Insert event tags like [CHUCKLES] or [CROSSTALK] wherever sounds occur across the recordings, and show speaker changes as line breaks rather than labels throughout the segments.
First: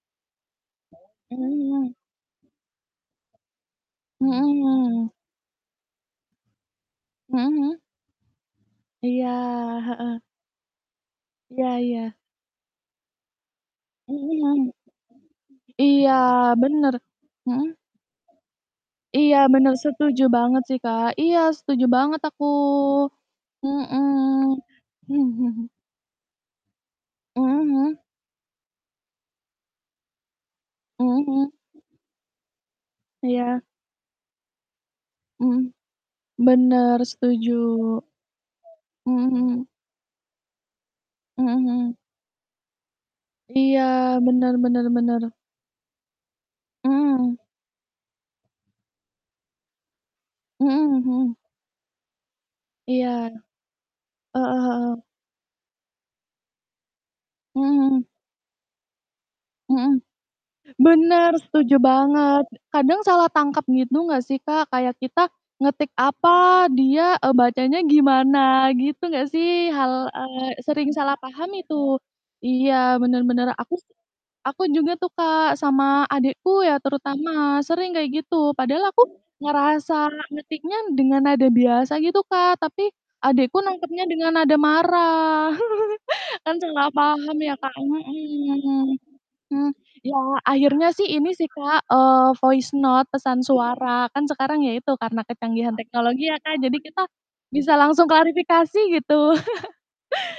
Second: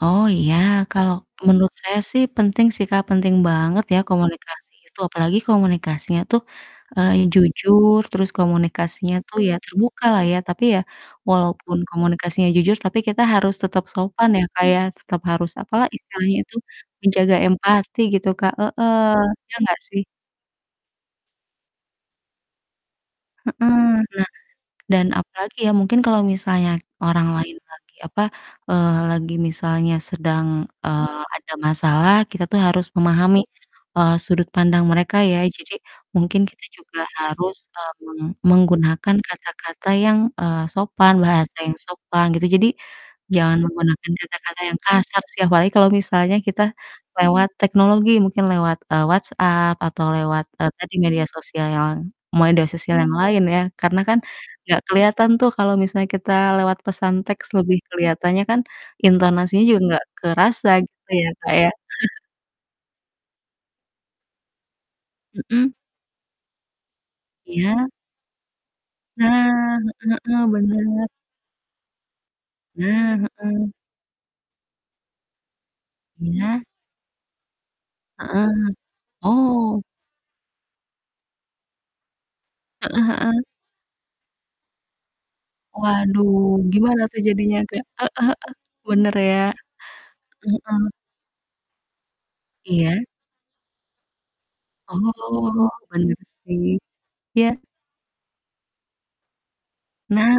Oh iya, kalau
Mhm
menurut
mhm.
saya sih penting sih, Kak, penting banget ya
Mhm,
komunikasi itu,
mmm.
apalagi komunikasinya tuh, eee,
Mhm mhm?
jujur terus komunikasinya
Iya,
tuh ya terbuka
heeh.
lah ya tapi ya, walaupun
Iya iya.
komunikasinya jujur tapi kita harus tetap sopan
Mhm
ya,
mhm.
Kak, ya tetap harus apa
Iya
istilahnya itu,
bener,
menjaga
mhm?
empati gitu. Kak, heeh.
Iya
Ya
bener
enggak sih?
setuju banget sih, Kak. Iya, setuju banget aku. Mhm,
Heeh. Nah dan
mmm,
apalagi
mhm.
ya, mungkin kalau misalnya orang lain
Mhm
lagi
mhm.
apa, eee, lagi misalnya sedang,
Mhm
eee, ada
mhm.
masalah kita tuh harus memahami,
Iya.
eee, sudut pandang mereka ya.
Mmm,
Jadi mungkin kita
bener
juga
setuju.
harus, eee, meng menggunakan
Mhm mhm.
kata-kata yang, eee, sopan,
Mhm
bahasa yang
mhm.
sopan gitu. Jadi jangan
Iya
menggunakan
bener
kata-kata yang
bener
kasar
bener.
sih, apalagi kalau misalnya kita
Mhm.
lewat teknologi, mungkin lewat, eee, WhatsApp atau lewat, eee, tadi
Mhm
media
mhm.
sosial yoang media sosial
Iya.
yang lain ya, karena kan
Heeh
enggak
heeh.
kelihatan tuh kalau misalnya kita lewat pesan teks
Mmm
lebih
mmm.
kelihatannya kan intonasinya juga
Mhm.
enggak kerasa gitu, ya,
Bener
Kak, ya.
setuju
[CHUCKLES]
banget. Kadang salah tangkap gitu nggak sih, Kak? Kayak kita
Mmm.
ngetik apa, dia, eee, bacanya
Iya.
gimana, gitu nggak sih?
Nah,
Hal
heeh heeh,
eee, sering
bener.
salah paham itu. Iya
Nah,
bener bener.
heeh.
Aku sih aku juga tuh, Kak, sama adikku
Iya.
ya terutama sering kayak gitu.
Heeh.
Padahal aku
Oh.
ngerasa ngetiknya dengan nada biasa gitu, Kak, tapi
Heeh heeh.
adikku nangkepnya dengan nada marah. [CHUCKLES] Kan
Waduh,
salah
gimana tuh
paham ya,
jadinya,
Kak,
Kak? Heeh heeh,
mhm.
bener ya.
M ya
Heeh
akhirnya
heeh.
sih ini sih, Kak, eee, voice
Iya.
note, pesan suara. Kan sekarang ya itu karena
Oh,
kecanggihan
bener
teknologi ya, Kak,
sih.
jadi kita
Iya.
bisa langsung klarifikasi gitu.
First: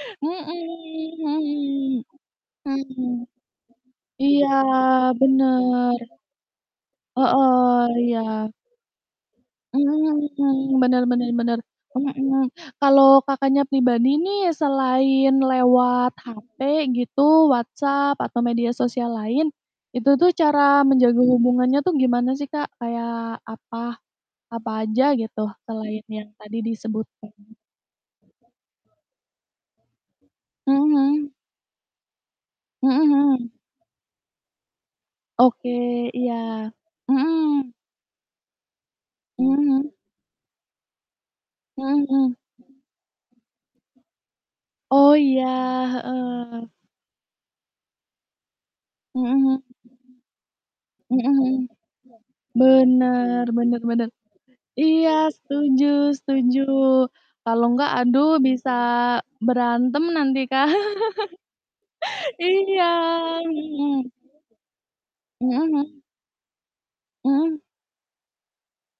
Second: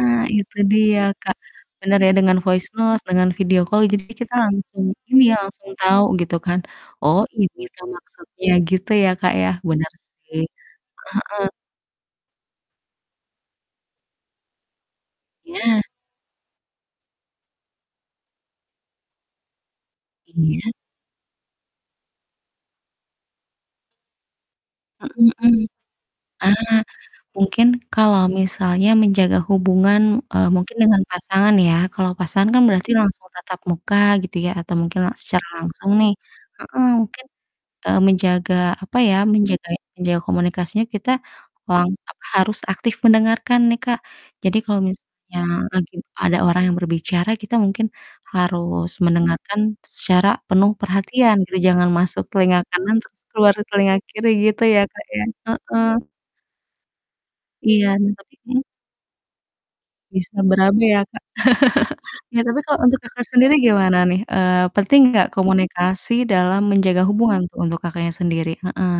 [CHUCKLES]
itu
Mhm,
dia, Kak,
mhm,
bener ya dengan voice note,
mhm.
dengan video call jadi kita
Iya,
langsung, ini ya langsung
bener.
tahu gitu kan, "Oh ini
Heeh,
toh maksudnya,"
iya.
gitu ya, Kak, ya, bener sih. Heeh
Mhm, bener bener
heeh.
bener. Mhm, kalau Kakaknya pribadi nih selain
Nah.
lewat HP gitu, WhatsApp atau media sosial lain, itu tuh
Iya.
cara menjaga hubungannya tuh gimana sih, Kak? Kayak apa apa
Mhm
aja
mhm.
gitu
Ah,
selain yang tadi disebutkan.
mungkin kalau misalnya menjaga hubungan, eee, mungkin
Mhm
dengan
mhm.
pasangan ya. Kalau pasangan kan berarti
Mhm
langsung
mhm.
tatap muka gitu ya atau mungkin la secara
Oke,
langsung nih.
iya.
Heeh, mungkin,
Mhm.
eee, menjaga apa ya,
Mmm,
menjaga
mhm.
menjaga komunikasinya kita lang
Mmm,
apa,
mhm.
harus aktif mendengarkan nih, Kak. Jadi kalau
Oh
misalnya
iya,
lagi ada orang
heeh.
yang berbicara, kita mungkin harus mendengarkan
Mhm.
secara penuh
Mmm,
perhatian
mhm.
gitu, jangan masuk telinga kanan terus
Bener
keluar
bener
telinga
bener.
kiri gitu ya, Kak,
Iya
ya, heeh.
setuju setuju. Kalau enggak
Iya,
aduh,
tapi mmm?
bisa berantem
Bisa
nanti, Kak.
berabe ya, Kak. [CHUCKLES]
[CHUCKLES]
Ya tapi kalau
Iya,
untuk Kakak sendiri gimana
mhm.
nih? Eee, penting enggak
Mmm, mhm.
komunikasi dalam menjaga hubungan
Mmm.
untuk Kakaknya sendiri, heeh.